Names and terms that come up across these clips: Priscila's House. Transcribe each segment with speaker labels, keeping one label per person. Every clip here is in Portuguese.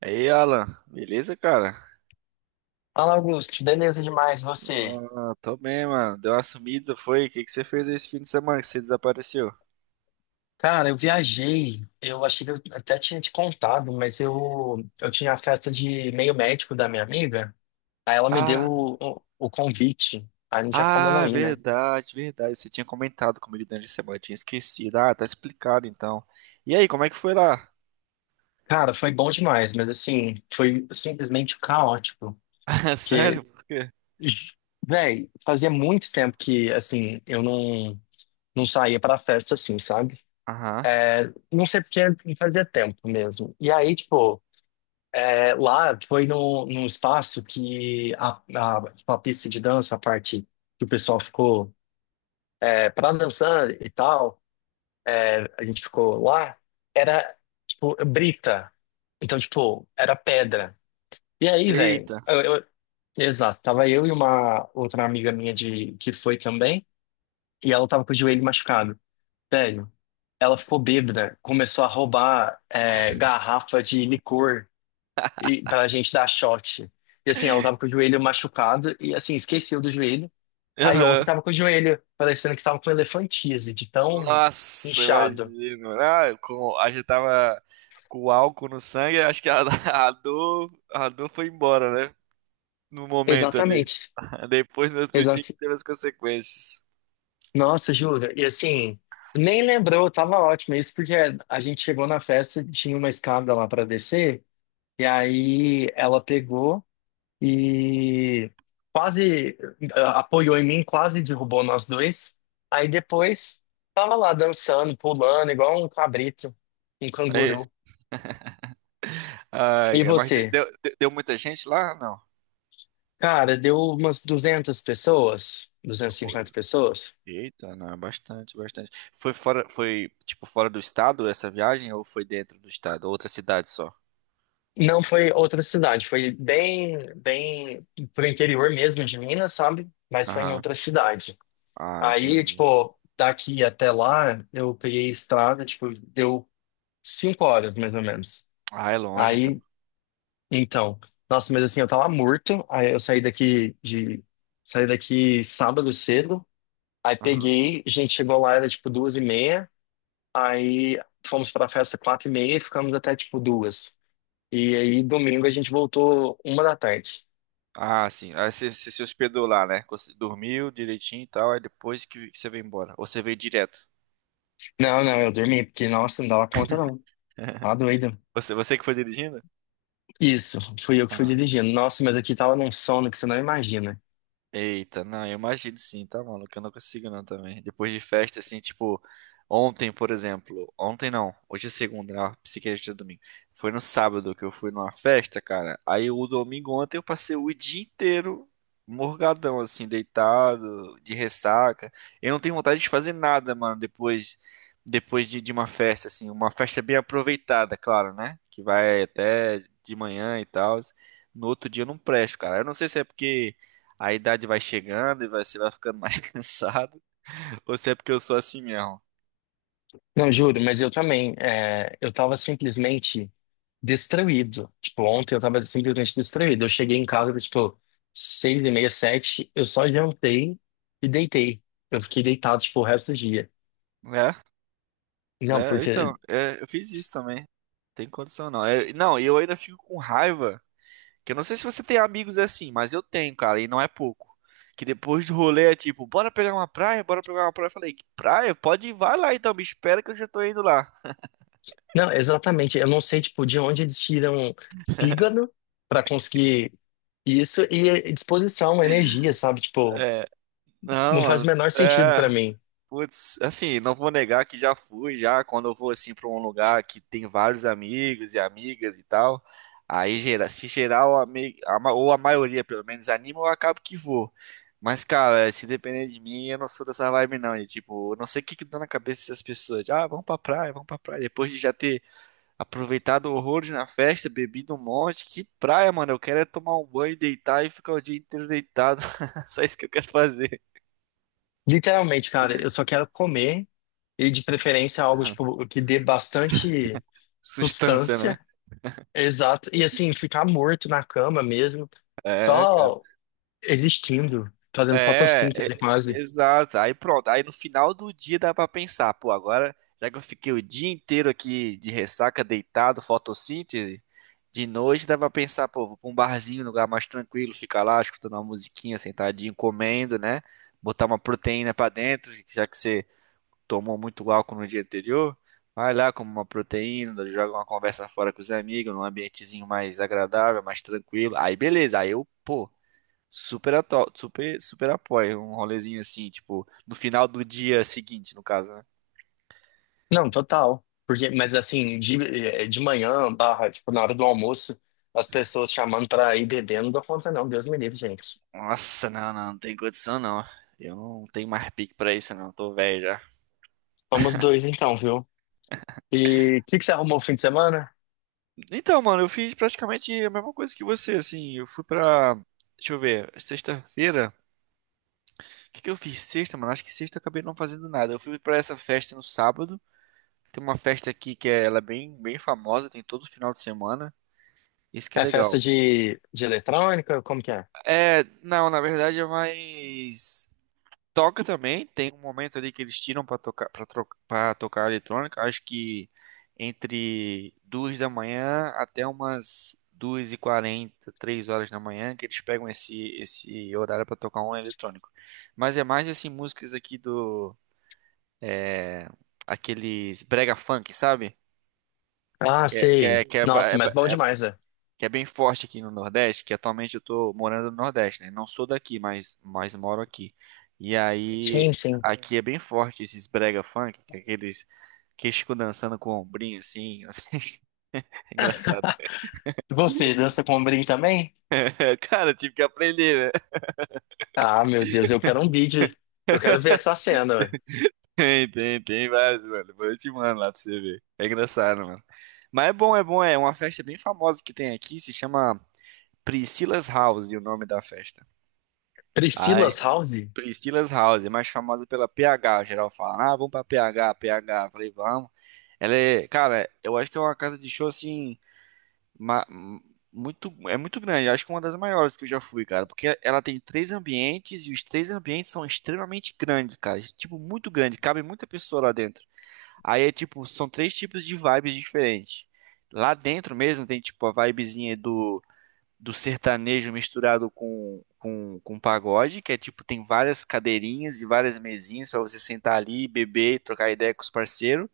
Speaker 1: E aí, Alan, beleza, cara?
Speaker 2: Fala, Augusto. Beleza demais, você?
Speaker 1: Ah, tô bem, mano. Deu uma sumida, foi? O que que você fez esse fim de semana que você desapareceu?
Speaker 2: Cara, eu viajei. Eu achei que eu até tinha te contado, mas eu tinha a festa de meio médico da minha amiga. Aí ela me deu
Speaker 1: Ah,
Speaker 2: o convite. Aí não tinha como eu não
Speaker 1: ah,
Speaker 2: ir, né?
Speaker 1: verdade, verdade. Você tinha comentado comigo durante a semana, eu tinha esquecido. Ah, tá explicado então. E aí, como é que foi lá?
Speaker 2: Cara, foi bom demais, mas assim, foi simplesmente caótico. Porque,
Speaker 1: Sério? Por quê?
Speaker 2: véi, fazia muito tempo que, assim, eu não saía pra festa assim, sabe?
Speaker 1: Aham.
Speaker 2: É, não sei porque fazia tempo mesmo. E aí, tipo. É, lá foi num espaço que tipo, a pista de dança, a parte que o pessoal ficou é, para dançar e tal, é, a gente ficou lá, era tipo brita. Então, tipo, era pedra. E aí, velho,
Speaker 1: Eita.
Speaker 2: exato, tava eu e uma outra amiga minha de, que foi também, e ela tava com o joelho machucado. Velho, ela ficou bêbada, começou a roubar é, garrafa de licor e pra gente dar shot. E assim, ela tava com o joelho machucado e assim, esqueceu do joelho. Aí ontem
Speaker 1: Aham.
Speaker 2: tava com o joelho, parecendo que tava com elefantise, de tão
Speaker 1: Nossa,
Speaker 2: inchado.
Speaker 1: imagino. A gente tava com álcool no sangue, acho que a, a dor foi embora, né? No momento ali.
Speaker 2: Exatamente.
Speaker 1: Depois, no outro dia, que
Speaker 2: Exato.
Speaker 1: teve as consequências.
Speaker 2: Nossa, juro. E assim, nem lembrou, tava ótimo. Isso porque a gente chegou na festa, tinha uma escada lá pra descer, e aí ela pegou. E quase apoiou em mim, quase derrubou nós dois. Aí depois tava lá dançando, pulando, igual um cabrito, um
Speaker 1: É.
Speaker 2: canguru.
Speaker 1: Ai,
Speaker 2: E
Speaker 1: cara, mas
Speaker 2: você?
Speaker 1: deu muita gente lá? Não.
Speaker 2: Cara, deu umas 200 pessoas, duzentas e
Speaker 1: Oi.
Speaker 2: cinquenta pessoas.
Speaker 1: Eita, não, bastante, bastante. Foi fora, foi tipo fora do estado essa viagem ou foi dentro do estado? Outra cidade só?
Speaker 2: Não foi outra cidade, foi bem, bem pro interior mesmo de Minas, sabe? Mas foi em
Speaker 1: Aham.
Speaker 2: outra cidade.
Speaker 1: Ah,
Speaker 2: Aí,
Speaker 1: entendi.
Speaker 2: tipo, daqui até lá, eu peguei estrada, tipo, deu 5 horas mais ou menos.
Speaker 1: Ah, é longe então.
Speaker 2: Aí então, nossa, mas assim, eu tava morto. Aí eu saí daqui de. Saí daqui sábado cedo. Aí
Speaker 1: Aham.
Speaker 2: peguei, a gente chegou lá, era tipo 2h30. Aí fomos pra festa 4h30 e ficamos até tipo duas. E aí domingo a gente voltou uma da tarde.
Speaker 1: Ah, sim. Aí você se hospedou lá, né? Você dormiu direitinho e tal, aí depois que você veio embora, ou você veio direto?
Speaker 2: Não, não, eu dormi, porque, nossa, não dava conta não. Tá doido.
Speaker 1: Você que foi dirigindo?
Speaker 2: Isso, fui eu que fui dirigindo. Nossa, mas aqui tava num sono que você não imagina.
Speaker 1: Eita, não, eu imagino sim, tá, maluco? Eu não consigo não também. Depois de festa, assim, tipo, ontem, por exemplo. Ontem não, hoje é segunda, né? Psiquiatra é domingo. Foi no sábado que eu fui numa festa, cara. Aí o domingo ontem eu passei o dia inteiro morgadão, assim, deitado, de ressaca. Eu não tenho vontade de fazer nada, mano, depois de uma festa, assim. Uma festa bem aproveitada, claro, né? Que vai até de manhã e tal. No outro dia eu não presto, cara. Eu não sei se é porque a idade vai chegando e você vai ficando mais cansado. Ou se é porque eu sou assim mesmo.
Speaker 2: Não, juro, mas eu também. É, eu tava simplesmente destruído. Tipo, ontem eu tava simplesmente destruído. Eu cheguei em casa, tipo, 6h30, sete. Eu só jantei e deitei. Eu fiquei deitado, tipo, o resto do dia.
Speaker 1: Né?
Speaker 2: Não,
Speaker 1: Né?
Speaker 2: porque.
Speaker 1: Então, é, eu fiz isso também. Tem condição não. É, não, e eu ainda fico com raiva. Que eu não sei se você tem amigos assim, mas eu tenho, cara, e não é pouco. Que depois do rolê é tipo, bora pegar uma praia, bora pegar uma praia. Eu falei, que praia? Pode ir, vai lá então, me espera que eu já tô indo lá.
Speaker 2: Não, exatamente. Eu não sei, tipo, de onde eles tiram fígado pra conseguir isso e disposição, energia, sabe? Tipo,
Speaker 1: É, não,
Speaker 2: não faz o
Speaker 1: mano.
Speaker 2: menor sentido
Speaker 1: É,
Speaker 2: pra mim.
Speaker 1: putz, assim, não vou negar que já fui, já quando eu vou assim para um lugar que tem vários amigos e amigas e tal, aí gera, se geral a me- a ma- ou a maioria pelo menos anima, eu acabo que vou. Mas cara, se depender de mim, eu não sou dessa vibe não, de tipo, eu não sei o que que dá na cabeça dessas pessoas, de, ah, vamos pra praia, depois de já ter aproveitado horrores na festa, bebido um monte, que praia, mano, eu quero é tomar um banho, deitar e ficar o dia inteiro deitado. Só isso que eu quero fazer.
Speaker 2: Literalmente, cara, eu só quero comer e de preferência algo tipo que dê bastante
Speaker 1: Sustância, né?
Speaker 2: sustância. Exato. E assim, ficar morto na cama mesmo,
Speaker 1: É, cara.
Speaker 2: só existindo, fazendo
Speaker 1: É, é,
Speaker 2: fotossíntese quase.
Speaker 1: Exato. Aí pronto. Aí no final do dia dá pra pensar, pô, agora já que eu fiquei o dia inteiro aqui de ressaca, deitado, fotossíntese, de noite dá pra pensar, pô, vou pra um barzinho, um lugar mais tranquilo, ficar lá escutando uma musiquinha, sentadinho, comendo, né? Botar uma proteína pra dentro, já que você tomou muito álcool no dia anterior. Vai lá, come uma proteína, joga uma conversa fora com os amigos, num ambientezinho mais agradável, mais tranquilo. Aí beleza, aí eu, pô. Super, super, super apoio. Um rolezinho assim, tipo, no final do dia seguinte, no caso, né?
Speaker 2: Não, total. Porque, mas assim, de manhã, barra, tipo, na hora do almoço, as pessoas chamando pra ir bebendo não dou conta não, Deus me livre, gente.
Speaker 1: Nossa, não, não tem condição, não. Eu não tenho mais pique pra isso, não. Tô velho já.
Speaker 2: Somos dois então, viu? E o que que você arrumou o fim de semana?
Speaker 1: Então, mano, eu fiz praticamente a mesma coisa que você, assim. Eu fui pra. Deixa eu ver, sexta-feira. O que que eu fiz sexta, mano? Acho que sexta eu acabei não fazendo nada. Eu fui pra essa festa no sábado. Tem uma festa aqui que é, ela é bem, bem famosa, tem todo final de semana. Isso que é
Speaker 2: É festa
Speaker 1: legal.
Speaker 2: de eletrônica? Como que é?
Speaker 1: É, não, na verdade é mais. Toca também, tem um momento ali que eles tiram pra tocar para tocar eletrônica, acho que entre duas da manhã até umas duas e quarenta, três horas da manhã, que eles pegam esse horário pra tocar um eletrônico. Mas é mais assim músicas aqui do é, aqueles brega funk, sabe?
Speaker 2: Ah,
Speaker 1: Que é, que
Speaker 2: sei.
Speaker 1: é, que é, ba-
Speaker 2: Nossa,
Speaker 1: é
Speaker 2: mas
Speaker 1: ba-
Speaker 2: bom
Speaker 1: é
Speaker 2: demais, né?
Speaker 1: Que é bem forte aqui no Nordeste, que atualmente eu tô morando no Nordeste, né? Não sou daqui, mas moro aqui. E aí,
Speaker 2: Sim, sim.
Speaker 1: aqui é bem forte esses brega funk, que é aqueles que ficam dançando com o ombrinho assim, assim. É engraçado.
Speaker 2: Você dança com ombrinho também?
Speaker 1: Cara, eu tive que aprender, né?
Speaker 2: Ah, meu Deus, eu quero um vídeo. Eu quero ver essa cena, ué.
Speaker 1: Tem vários, mano. Depois eu te mando lá pra você ver. É engraçado, mano. Mas é bom, é bom. É uma festa bem famosa que tem aqui, se chama Priscila's House, e o nome da festa. Ah,
Speaker 2: Priscila's House?
Speaker 1: Priscila's House, é mais famosa pela PH. Geral fala, ah, vamos pra PH, PH. Eu falei, vamos. Ela é, cara, eu acho que é uma casa de show assim, ma- muito, é muito grande. Acho que é uma das maiores que eu já fui, cara, porque ela tem três ambientes e os três ambientes são extremamente grandes, cara. Tipo, muito grande, cabe muita pessoa lá dentro. Aí é tipo, são três tipos de vibes diferentes. Lá dentro mesmo tem tipo a vibezinha do sertanejo misturado com pagode, que é tipo, tem várias cadeirinhas e várias mesinhas para você sentar ali, beber, trocar ideia com os parceiros.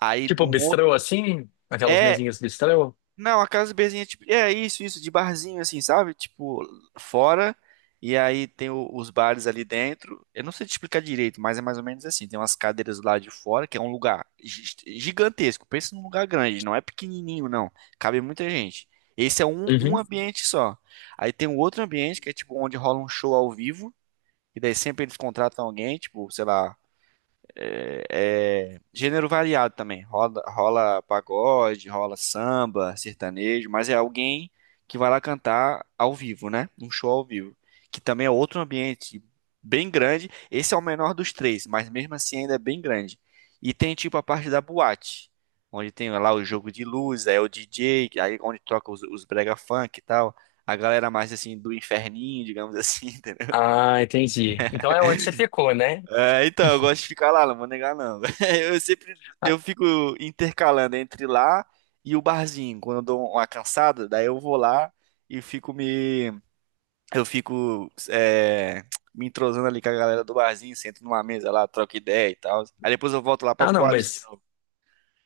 Speaker 1: Aí
Speaker 2: Tipo
Speaker 1: num outro.
Speaker 2: bistrô assim? Aquelas
Speaker 1: É,
Speaker 2: mesinhas bistrô?
Speaker 1: não, a casa de berzinha é tipo. É isso, isso, de barzinho, assim, sabe? Tipo, fora. E aí tem os bares ali dentro. Eu não sei te explicar direito, mas é mais ou menos assim. Tem umas cadeiras lá de fora, que é um lugar gigantesco. Pensa num lugar grande, não é pequenininho, não. Cabe muita gente. Esse é um
Speaker 2: Uhum.
Speaker 1: ambiente só. Aí tem um outro ambiente que é tipo onde rola um show ao vivo. E daí sempre eles contratam alguém, tipo, sei lá é, é, gênero variado também. Rola, rola pagode, rola samba, sertanejo, mas é alguém que vai lá cantar ao vivo, né? Um show ao vivo. Que também é outro ambiente bem grande. Esse é o menor dos três, mas mesmo assim ainda é bem grande. E tem tipo a parte da boate, onde tem lá o jogo de luz, aí é o DJ, aí onde troca os brega funk e tal. A galera mais assim do inferninho, digamos assim.
Speaker 2: Ah, entendi. Então é onde você ficou, né?
Speaker 1: É, então, eu gosto de ficar lá, não vou negar não.
Speaker 2: Ah,
Speaker 1: Eu fico intercalando entre lá e o barzinho. Quando eu dou uma cansada, daí eu vou lá e fico me eu fico me entrosando ali com a galera do barzinho, sento numa mesa lá, troco ideia e tal. Aí depois eu volto lá pra
Speaker 2: ah, não,
Speaker 1: boate de
Speaker 2: mas.
Speaker 1: novo.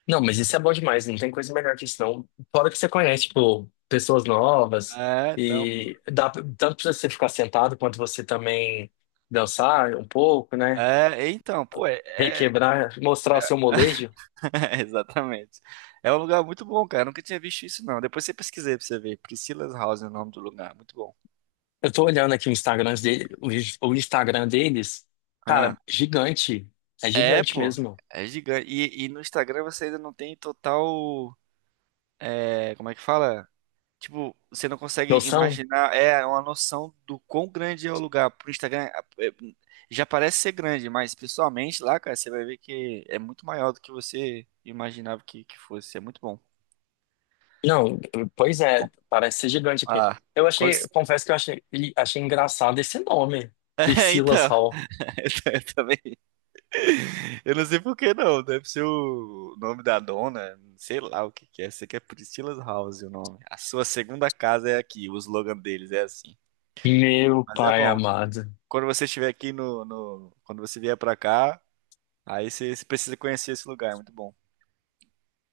Speaker 2: Não, mas isso é bom demais, não tem coisa melhor que isso, não. Fora que você conhece, tipo, pessoas novas,
Speaker 1: É, então, pô.
Speaker 2: e dá tanto pra você ficar sentado quanto você também dançar um pouco, né?
Speaker 1: É, então, pô, é, é-
Speaker 2: Requebrar, mostrar o seu molejo.
Speaker 1: Exatamente. É um lugar muito bom, cara. Eu nunca tinha visto isso, não. Depois você pesquisei pra você ver. Priscila's House é o nome do lugar. Muito bom.
Speaker 2: Eu tô olhando aqui o Instagram dele, o Instagram deles, cara,
Speaker 1: Ah.
Speaker 2: gigante. É
Speaker 1: É,
Speaker 2: gigante
Speaker 1: pô.
Speaker 2: mesmo.
Speaker 1: É gigante. E no Instagram você ainda não tem total. Como é que fala? Tipo, você não consegue
Speaker 2: Noção?
Speaker 1: imaginar. É uma noção do quão grande é o lugar. Pro Instagram é, já parece ser grande, mas pessoalmente lá, cara, você vai ver que é muito maior do que você imaginava que fosse. É muito bom.
Speaker 2: Não, pois é, parece ser gigante aqui.
Speaker 1: Ah,
Speaker 2: Eu
Speaker 1: quando...
Speaker 2: achei, eu confesso que eu achei engraçado esse nome,
Speaker 1: É,
Speaker 2: Priscila's
Speaker 1: então.
Speaker 2: Hall.
Speaker 1: Eu também. Eu não sei por que não. Deve ser o nome da dona. Sei lá o que que é. Sei que é Priscilla's House o nome. A sua segunda casa é aqui. O slogan deles é assim.
Speaker 2: Meu
Speaker 1: Mas é
Speaker 2: pai
Speaker 1: bom.
Speaker 2: amado.
Speaker 1: Quando você estiver aqui quando você vier pra cá, aí você precisa conhecer esse lugar. É muito bom.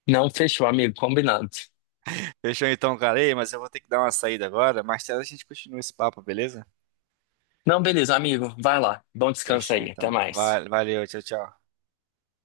Speaker 2: Não fechou, amigo, combinado.
Speaker 1: Fechou então, cara. Ei, mas eu vou ter que dar uma saída agora. Mais tarde a gente continua esse papo, beleza?
Speaker 2: Não, beleza, amigo, vai lá. Bom descanso
Speaker 1: Fechou
Speaker 2: aí, até
Speaker 1: então.
Speaker 2: mais.
Speaker 1: Valeu, tchau, tchau.